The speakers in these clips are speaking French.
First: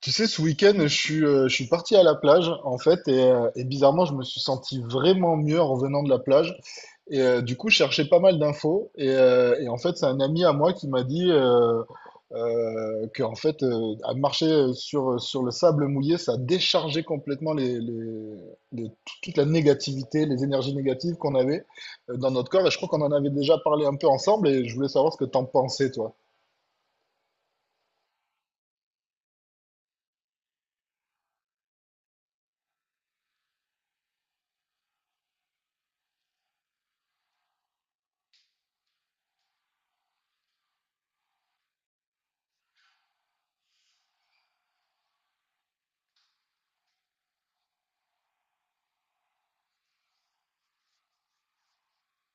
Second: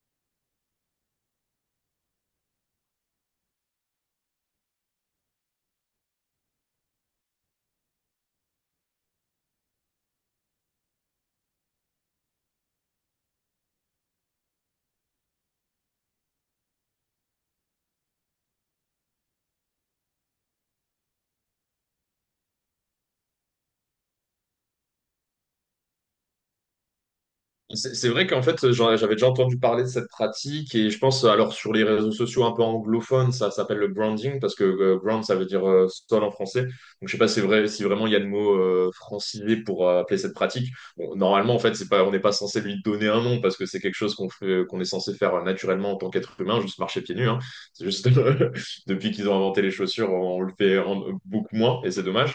Tu sais, ce week-end, je suis parti à la plage, en fait, et bizarrement, je me suis senti vraiment mieux en revenant de la plage. Et du coup, je cherchais pas mal d'infos. Et en fait, c'est un ami à moi qui m'a dit que, en fait, à marcher sur le sable mouillé, ça déchargeait complètement les- toute la négativité, les énergies négatives qu'on avait dans notre corps. Et je crois qu'on en avait déjà parlé un peu ensemble, et je voulais savoir ce que t'en pensais, toi. C'est vrai qu'en fait, j'avais déjà entendu parler de cette pratique, et je pense, alors sur les réseaux sociaux un peu anglophones, ça s'appelle le branding parce que ground, ça veut dire sol en français. Donc je sais pas si, si vraiment il y a le mot francisé pour appeler cette pratique. Bon, normalement, en fait, c'est pas, on n'est pas censé lui donner un nom parce que c'est quelque chose qu'on fait, qu'on est censé faire naturellement en tant qu'être humain, juste marcher pieds nus, hein. C'est juste depuis qu'ils ont inventé les chaussures, on le fait beaucoup moins, et c'est dommage.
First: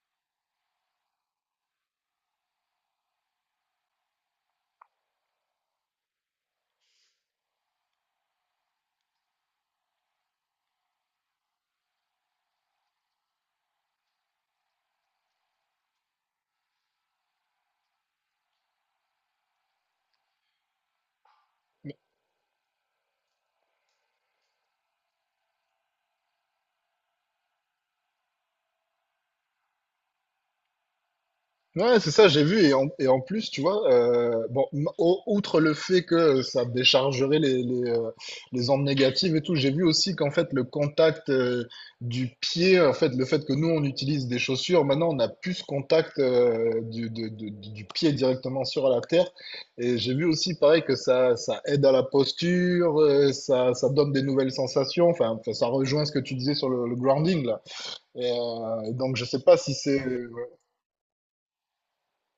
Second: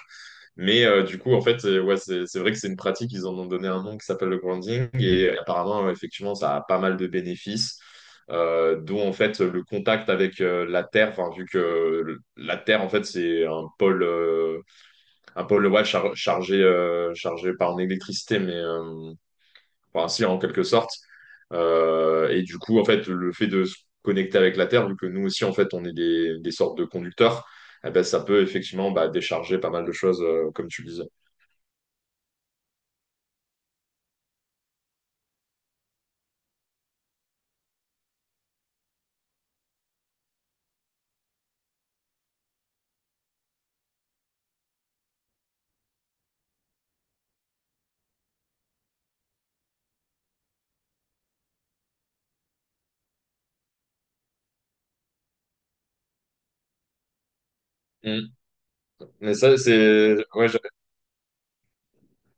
Mais du coup, en fait, ouais, c'est vrai que c'est une pratique, ils en ont donné un nom qui s'appelle le grounding, et apparemment, effectivement, ça a pas mal de bénéfices, dont en fait le contact avec la Terre, enfin, vu que la Terre, en fait, c'est un pôle, un pôle, ouais, chargé, chargé par une électricité, mais enfin, si, en quelque sorte. Et du coup, en fait, le fait de se connecter avec la Terre, vu que nous aussi, en fait, on est des sortes de conducteurs, eh ben, ça peut effectivement, bah, décharger pas mal de choses, comme tu le disais. Ouais, c'est ça, j'ai vu. Et en plus, tu vois, outre le fait que ça déchargerait les ondes négatives et tout, j'ai vu aussi qu'en fait, le contact du pied, en fait, le fait que nous, on utilise des chaussures, maintenant, on a plus ce contact du, de- du pied directement sur la terre. Et j'ai vu aussi, pareil, que ça aide à la posture, ça donne des nouvelles sensations. Enfin, ça rejoint ce que tu disais sur le grounding, là. Mm. Donc, je Mais sais pas ça, si c'est. c'est... Ouais, j'a-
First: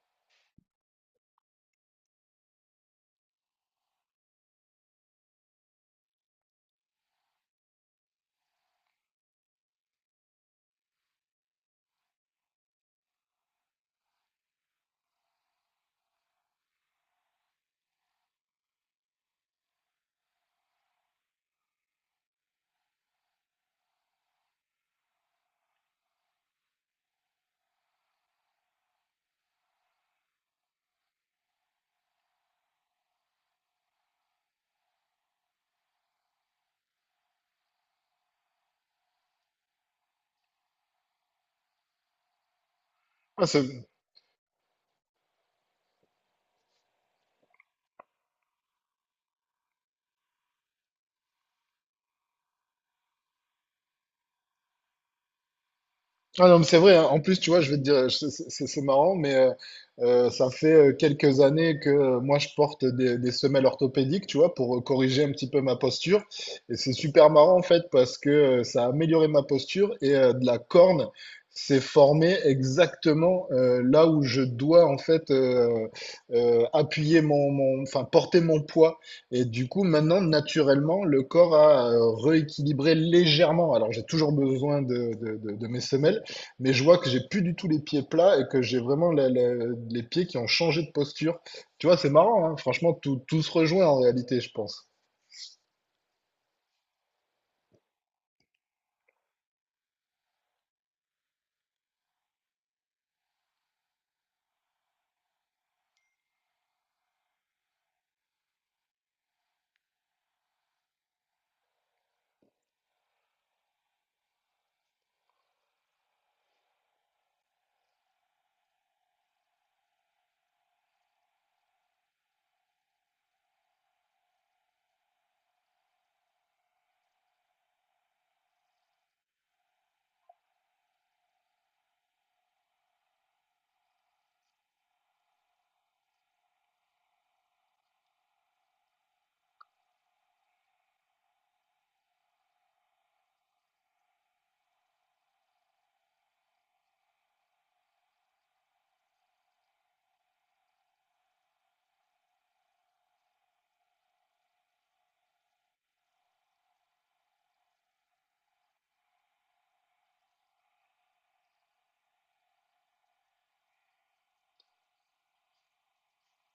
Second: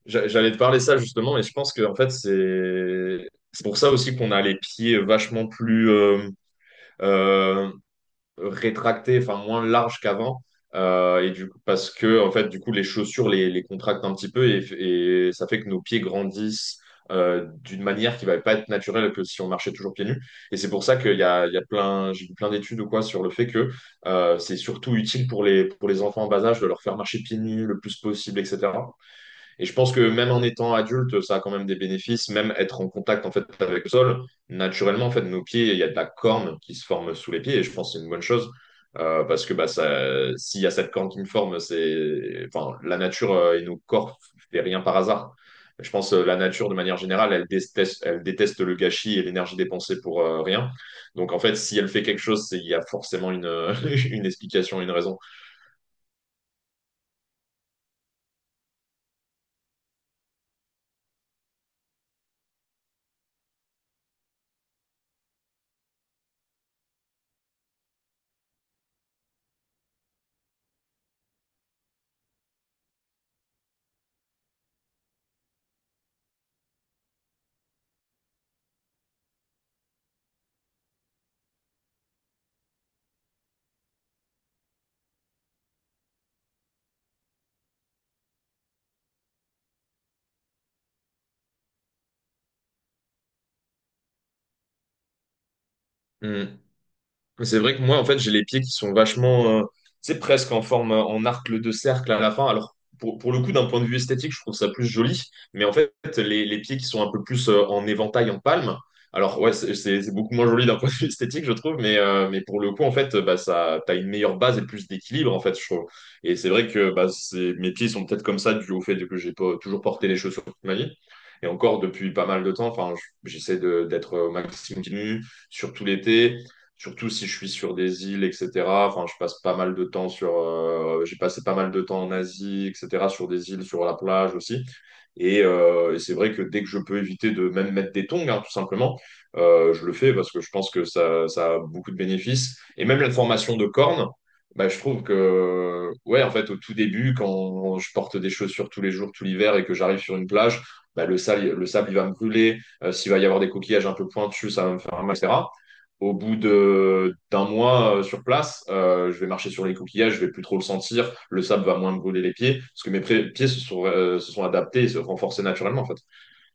j'a- j'allais te parler ça justement, mais je pense que en fait, c'est... C'est pour ça aussi qu'on a les pieds vachement plus euh, rétractée, enfin moins large qu'avant. Et du coup, parce que en fait, du coup, les chaussures les contractent un petit peu, et ça fait que nos pieds grandissent d'une manière qui va pas être naturelle que si on marchait toujours pieds nus. Et c'est pour ça qu'il y a plein, j'ai vu plein d'études ou quoi sur le fait que c'est surtout utile pour les enfants en bas âge de leur faire marcher pieds nus le plus possible, etc. Et je pense que même en étant adulte, ça a quand même des bénéfices, même être en contact en fait avec le sol. Naturellement, en fait, nos pieds, il y a de la corne qui se forme sous les pieds, et je pense que c'est une bonne chose, parce que bah, ça, s'il y a cette corne qui me forme, c'est, enfin, la nature Ah, et nos c'est- corps fait rien par hasard. Je pense que la nature, de manière générale, elle déteste le gâchis et l'énergie dépensée pour rien. Donc, en fait, si elle fait quelque chose, il y a forcément une, une explication, une raison. Ah non, mais c'est vrai, hein. En plus, tu vois, je vais te dire, c'est marrant, ça fait quelques années que moi, je porte des semelles orthopédiques, tu vois, pour corriger un petit peu ma posture. Et c'est super marrant, en fait, parce que ça a amélioré ma posture et de la corne s'est formée exactement là où je dois, en fait, appuyer enfin, porter mon poids. Et du coup, maintenant, naturellement, le corps a rééquilibré légèrement. Alors, j'ai toujours besoin de mes semelles, mais je vois que j'ai plus du tout les pieds plats et que j'ai vraiment les pieds qui ont changé de posture. Tu vois, c'est marrant, hein. Franchement, tout se rejoint en réalité, je pense. Hmm. C'est vrai que moi, en fait, j'ai les pieds qui sont vachement, tu sais, presque en forme, en arc de cercle à la fin. Alors, pour le coup, d'un point de vue esthétique, je trouve ça plus joli. Mais en fait, les pieds qui sont un peu plus en éventail, en palme. Alors, ouais, c'est beaucoup moins joli d'un point de vue esthétique, je trouve. Mais pour le coup, en fait, bah, ça, t'as une meilleure base et plus d'équilibre, en fait, je trouve. Et c'est vrai que bah, mes pieds sont peut-être comme ça dû au fait que j'ai pas toujours porté les chaussures toute ma vie. Et encore depuis pas mal de temps, enfin, j'essaie d'être au maximum continu, surtout l'été, surtout si je suis sur des îles, etc. Enfin, je passe pas mal de temps sur, j'ai passé pas mal de temps en Asie, etc. Sur des îles, sur la plage aussi. Et c'est vrai que dès que je peux éviter de même mettre des tongs, hein, tout simplement, je le fais parce que je pense que ça a beaucoup de bénéfices. Et même la formation de cornes, bah, je trouve que, ouais, en fait, au tout début, quand je porte des chaussures tous les jours, tout l'hiver, et que j'arrive sur une plage, bah, le sable, il va me brûler. S'il va y avoir des coquillages un peu pointus, ça va me faire mal, etc. Au bout de d'un mois sur place, je vais marcher sur les coquillages, je vais plus trop le sentir, le sable va moins me brûler les pieds, parce que mes pieds se sont adaptés et se renforcés naturellement en fait.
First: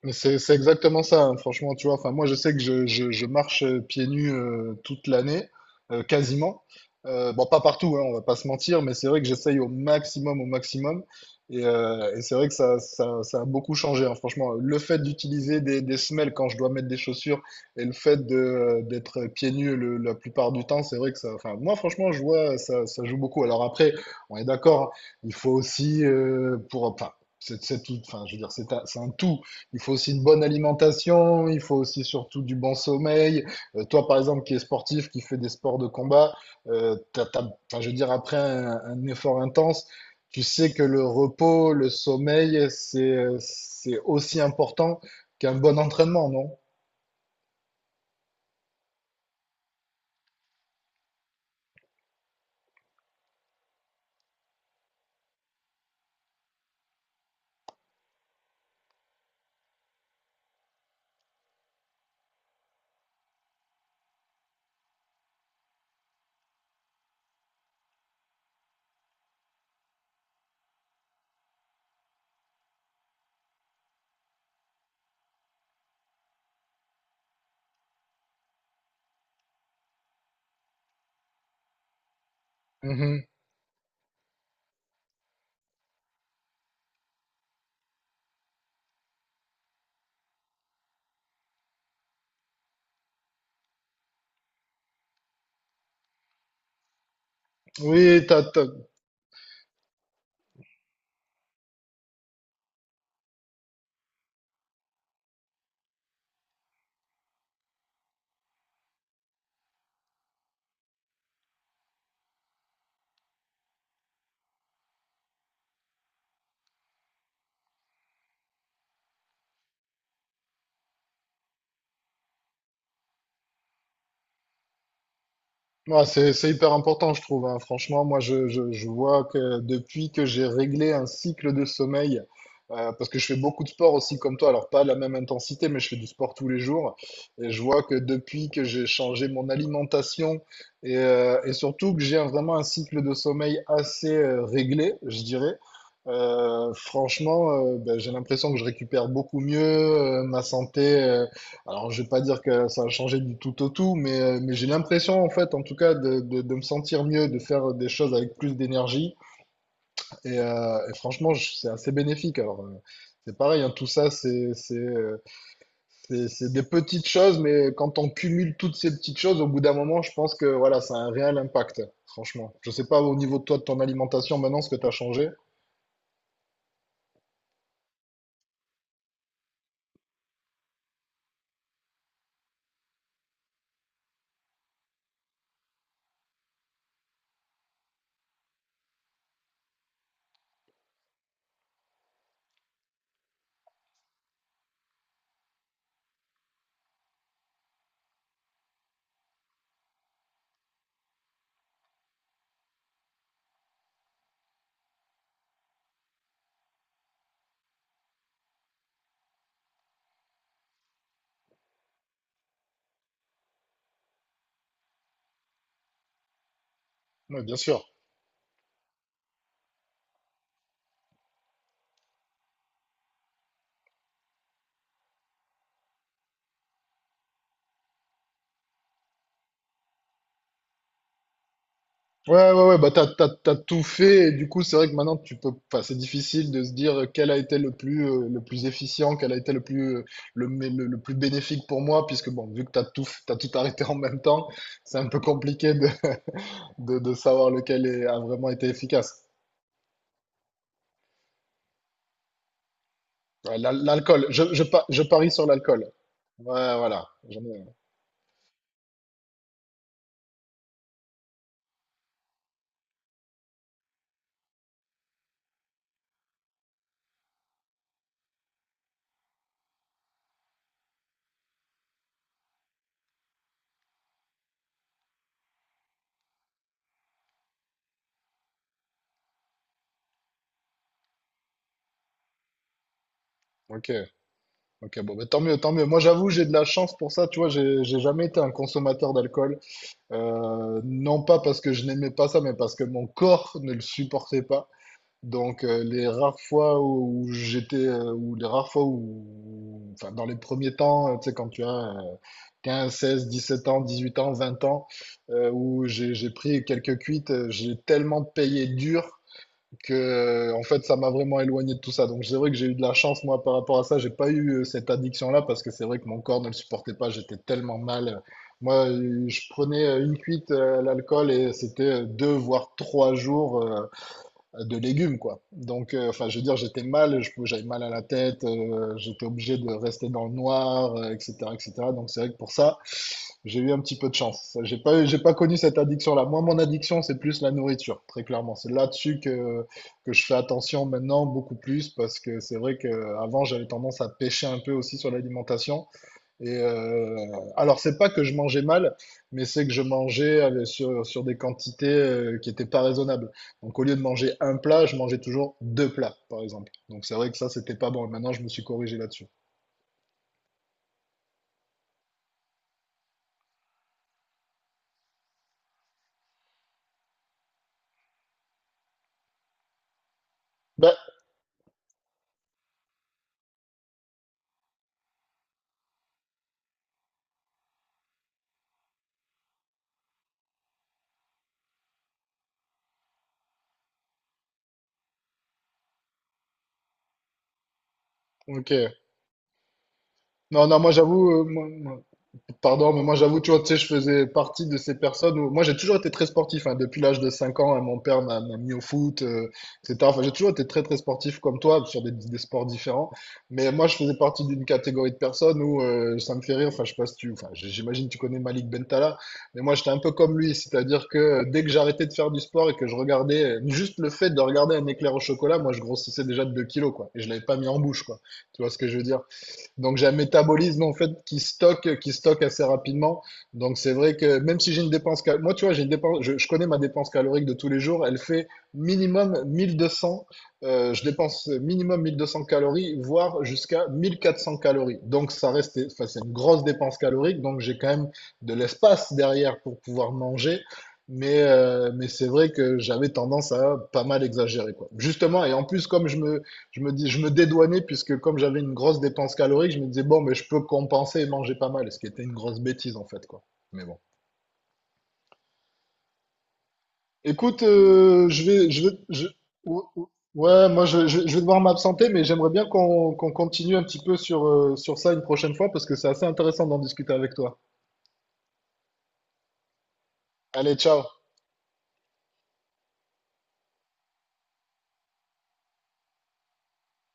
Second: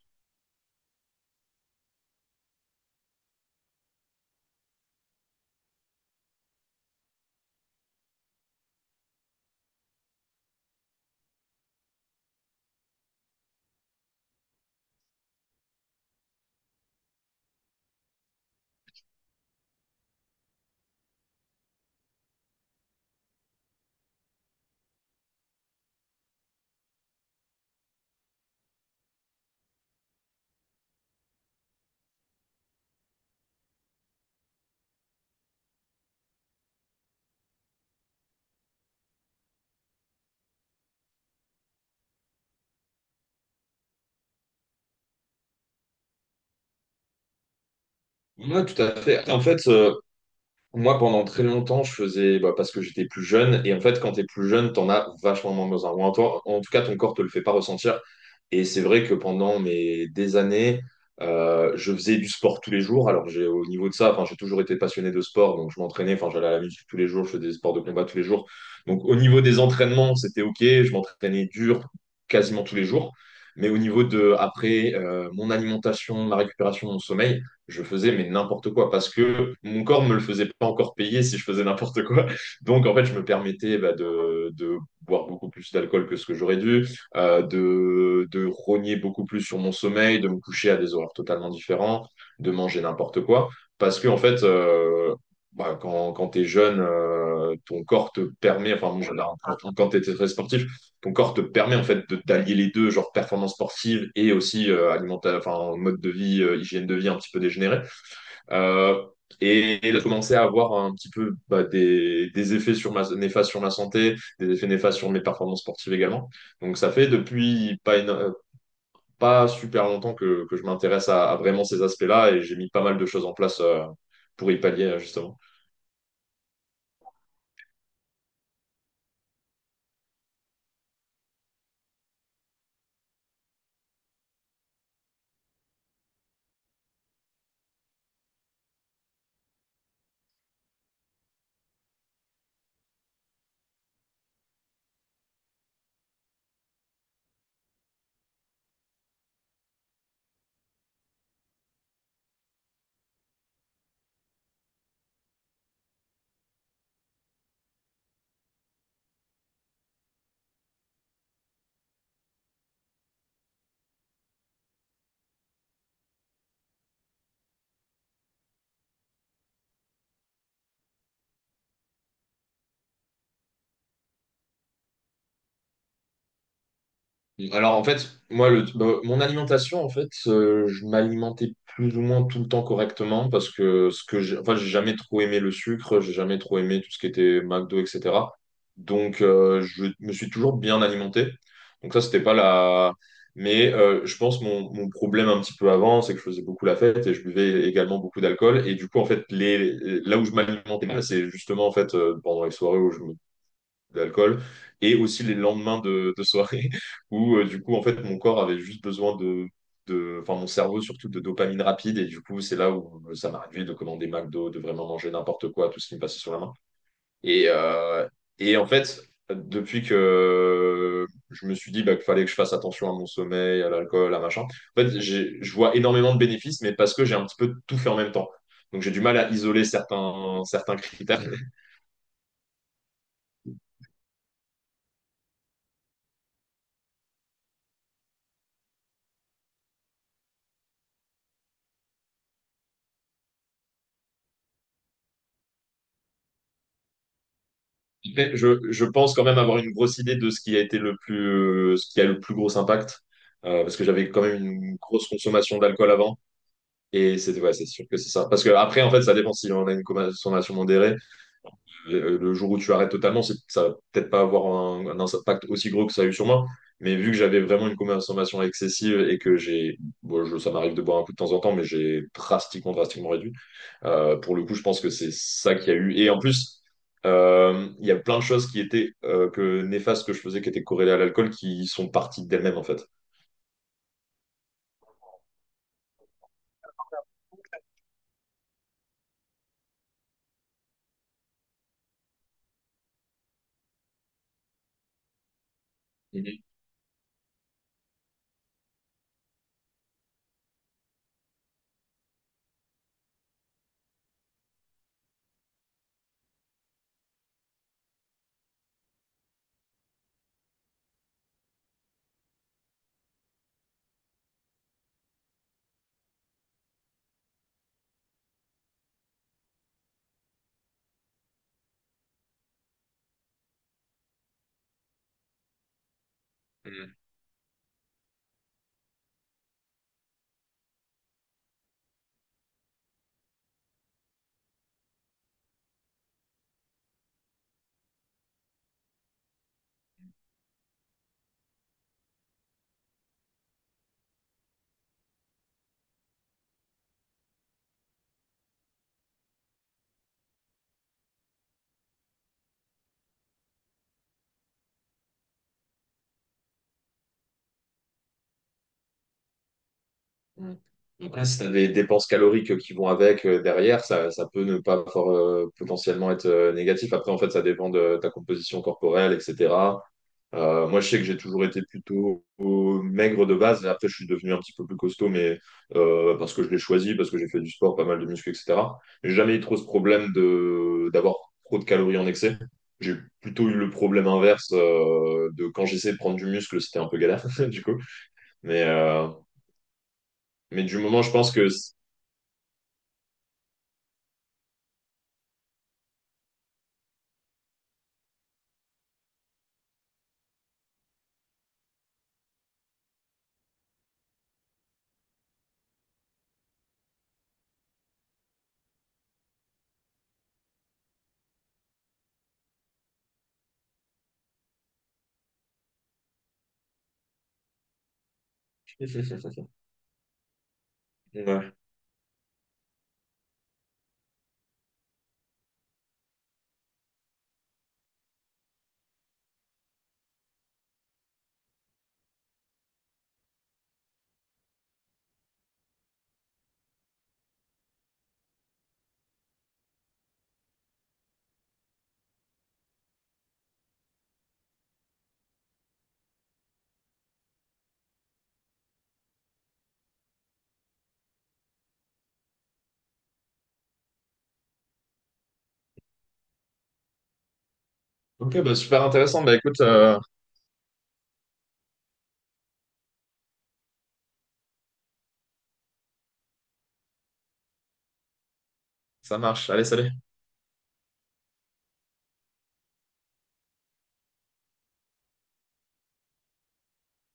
Mais c'est exactement ça, hein, franchement, tu vois. Enfin, moi, je sais que je marche pieds nus toute l'année, quasiment. Bon, pas partout, hein, on va pas se mentir, mais c'est vrai que j'essaye au maximum, au maximum. Et c'est vrai que ça a beaucoup changé, hein, franchement. Le fait d'utiliser des semelles quand je dois mettre des chaussures et le fait d'être pieds nus la plupart du temps, c'est vrai que ça, enfin, moi, franchement, je vois, ça joue beaucoup. Alors après, on est d'accord, il faut aussi, enfin, c'est tout, enfin, je veux dire, c'est un tout. Il faut aussi une bonne alimentation, il faut aussi surtout du bon sommeil. Toi, par exemple, qui est sportif, qui fait des sports de combat, euh, t'as- t'as- enfin, je veux dire, après un effort intense, tu sais que le repos, le sommeil, c'est aussi important qu'un bon entraînement, non? Ouais, tout à fait. En fait, moi, pendant très longtemps, je faisais bah, parce que j'étais plus jeune. Et en fait, quand t'es plus jeune, t'en as vachement moins besoin. Ou en tout cas, ton corps te le fait pas ressentir. Et c'est vrai que pendant mes des années, je faisais du sport tous les jours. Alors, j'ai au niveau de ça, enfin, j'ai toujours été passionné de sport, donc je m'entraînais. Enfin, j'allais à la musique tous les jours, je faisais des sports de combat tous les jours. Donc, au niveau des entraînements, c'était ok. Je m'entraînais dur quasiment tous les jours. Mais au niveau de après, mon alimentation, ma récupération, mon sommeil, je faisais mais n'importe quoi parce que mon corps me le faisait pas encore payer si je faisais n'importe quoi. Donc en fait, je me Mhm. permettais bah, de boire beaucoup plus d'alcool que ce que j'aurais dû, de rogner beaucoup plus sur mon sommeil, de me coucher à des horaires totalement différents, de manger n'importe quoi, parce que en fait, bah, quand tu es jeune, ton corps te Oui, permet, enfin bon, quand tu es très sportif, ton corps te permet en fait de d'allier les deux, genre performance sportive et aussi alimentaire, enfin mode de vie, hygiène de vie un petit peu dégénérée. Euh, et de commencer à avoir un petit peu bah, des effets néfastes sur ma santé, des effets néfastes sur mes performances sportives également. Donc ça fait depuis pas super longtemps que je m'intéresse à vraiment ces aspects-là, et j'ai mis pas mal de choses en place pour y pallier justement. Ouais, c'est hyper important, je trouve, hein. Franchement, moi, je vois que depuis que j'ai réglé un cycle de sommeil, parce que je fais beaucoup de sport aussi comme toi, alors pas à la même intensité, mais je fais du sport tous les jours. Et je vois que depuis que j'ai changé mon alimentation et surtout que j'ai vraiment un cycle de sommeil assez réglé, je dirais, franchement, j'ai l'impression que je récupère beaucoup mieux, ma santé. Alors, je vais pas dire que ça a changé du tout au tout, mais j'ai l'impression, en fait, en tout cas, de me sentir mieux, de faire des choses avec plus d'énergie. Et franchement, c'est assez bénéfique. Alors, c'est pareil, hein, tout ça, c'est des petites choses, mais quand on cumule toutes ces petites choses, au bout d'un moment, je pense que voilà, ça a un réel impact, franchement. Je sais pas au niveau de toi, de ton alimentation, maintenant, ce que tu as changé. Alors en fait, moi, bah, mon alimentation, en fait, je m'alimentais plus ou moins tout le temps correctement parce que enfin, j'ai jamais trop aimé le sucre, j'ai jamais trop aimé tout ce qui était McDo, etc. Donc je me suis toujours bien alimenté. Donc ça, c'était pas la... Mais je pense mon problème un petit peu avant, c'est que je faisais beaucoup la fête et je buvais également beaucoup d'alcool. Et du coup, en fait, là où je m'alimentais mal, c'est justement en fait pendant les soirées où je me... d'alcool, et aussi les lendemains de soirée, où du coup en fait mon corps avait juste besoin de enfin mon cerveau surtout de dopamine rapide, et du coup c'est là où ça m'a de commander McDo, de vraiment manger n'importe quoi, tout ce qui me passait sur la main, Oui, et bien sûr. euh, et en fait depuis que je me suis dit bah, qu'il fallait que je fasse attention à mon sommeil, à l'alcool, à machin, en fait je vois énormément de bénéfices, mais parce que j'ai un petit peu tout fait en même temps, donc j'ai du mal à isoler certains critères. Ouais, ouais, ouais, bah t'as tout fait, et du coup, c'est vrai que maintenant, tu peux, enfin, c'est difficile de se dire quel a été le plus efficient, quel a été le plus, le plus bénéfique pour moi, puisque bon, vu que t'as tout, t'as tout arrêté en même temps, c'est un peu compliqué de savoir lequel a Après, vraiment Je, été je pense efficace. quand même avoir une grosse idée de ce qui a été le plus, ce qui a le plus gros impact, Ouais, parce que j'avais quand l'alcool, même une je grosse parie sur consommation l'alcool. d'alcool avant, Ouais, voilà. et c'est ouais, c'est sûr que c'est ça. Parce que après, en fait, ça dépend si on a une consommation modérée. Le jour où tu arrêtes totalement, ça va peut-être pas avoir un impact aussi gros que ça a eu sur moi. Mais vu que j'avais vraiment une consommation excessive et que j'ai, bon, ça m'arrive de boire un coup de temps en temps, mais j'ai drastiquement, drastiquement réduit. Pour le coup, je pense que c'est ça qu'il y a eu. Et en plus, il y a plein de choses qui étaient que néfastes que je faisais, qui étaient corrélées à l'alcool, qui sont parties d'elles-mêmes, en fait. Ok, ok, bon, bah, tant mieux, tant mieux. Moi, j'avoue, j'ai de la chance pour ça, tu vois, j'ai jamais été un consommateur d'alcool. Non pas parce que je n'aimais pas ça, mais parce que mon corps ne le supportait pas. Donc les rares Mhm. fois où j'étais, ou les rares fois où, enfin dans les premiers temps, tu sais, quand tu as 15, 16, 17 ans, 18 ans, 20 ans, où j'ai pris quelques cuites, j'ai tellement payé dur que en fait ça m'a vraiment éloigné de tout ça. Donc c'est vrai que j'ai eu de la chance moi par rapport à ça, j'ai pas eu cette addiction-là parce que c'est vrai que mon corps ne le supportait pas, j'étais tellement mal. Moi, je prenais une cuite à l'alcool et c'était 2 voire 3 jours de légumes quoi. Donc enfin je veux dire j'étais Mhm. mal, j'avais mal à la tête, j'étais obligé de rester dans le noir, etc., etc. Donc c'est vrai que pour ça j'ai eu un petit peu de chance. J'ai pas connu cette addiction-là. Moi, mon addiction, c'est plus la nourriture, très clairement. C'est là-dessus que je fais attention maintenant, beaucoup plus, parce que c'est vrai qu'avant, j'avais tendance à pêcher un peu aussi sur l'alimentation. Et alors, c'est pas que je mangeais mal, mais c'est que je mangeais sur des quantités qui n'étaient pas raisonnables. Donc, au lieu de manger un plat, je mangeais toujours deux plats, par exemple. Donc, c'est vrai que ça, c'était pas bon. Et maintenant, je me suis corrigé là-dessus. Mm. Après, si tu as des dépenses caloriques qui vont avec derrière, ça peut ne pas fort, potentiellement être négatif. Après, en fait, ça dépend de ta composition corporelle, etc. Moi, je Bah, sais que j'ai toujours été plutôt maigre de base. Après, je suis devenu un petit peu plus costaud, mais parce que je l'ai choisi, parce que j'ai fait du sport, pas mal de muscu, etc. J'ai jamais eu trop ce problème de d'avoir trop de calories en excès. J'ai plutôt eu le problème inverse, de quand j'essayais de prendre du muscle, c'était un peu galère, du coup. Mais, ok. euh, mais Non, du non, moi, moment, je j'avoue, pense que... Pardon, mais moi j'avoue, tu vois, tu sais, je faisais partie de ces personnes où moi j'ai toujours été très sportif, hein. Depuis l'âge de 5 ans, hein, mon père m'a mis au foot, etc. Enfin, j'ai toujours été très très sportif comme toi sur des sports différents. Mais moi je faisais partie d'une catégorie de personnes où ça me fait rire. Enfin, je sais pas si tu, enfin, j'imagine que tu connais Malik Bentala, mais moi j'étais un peu comme lui, c'est-à-dire que dès que j'arrêtais de faire du sport et que je regardais juste le fait de regarder un éclair au chocolat, moi je grossissais déjà de 2 kilos quoi, et je l'avais pas mis en bouche quoi. Tu vois ce que je veux dire? Donc j'ai un métabolisme en fait qui Ouais. stocke, qui stocke assez rapidement. Donc c'est vrai que même si j'ai une dépense, moi tu vois, j'ai une dépense, je connais ma dépense calorique de tous les jours, elle fait minimum 1 200. Je dépense minimum 1 200 calories, voire jusqu'à 1 400 calories. Donc ça reste, enfin c'est une grosse dépense calorique. Donc j'ai quand même de l'espace derrière pour pouvoir manger. Mais c'est vrai que j'avais tendance à pas mal exagérer, quoi. Justement, et en plus, comme je me dédouanais puisque comme j'avais une grosse dépense calorique, je me disais bon, mais je peux compenser et manger pas mal, ce qui était une grosse bêtise en fait, quoi. Mais bon. Écoute, Ok, je bah, vais, super je vais, intéressant. je- Bah écoute, ou- ouais, moi je vais devoir m'absenter, mais j'aimerais bien qu'on continue un petit peu sur ça une prochaine fois parce que c'est assez intéressant d'en discuter avec toi. ça marche. Allez, salut. Allez, ciao.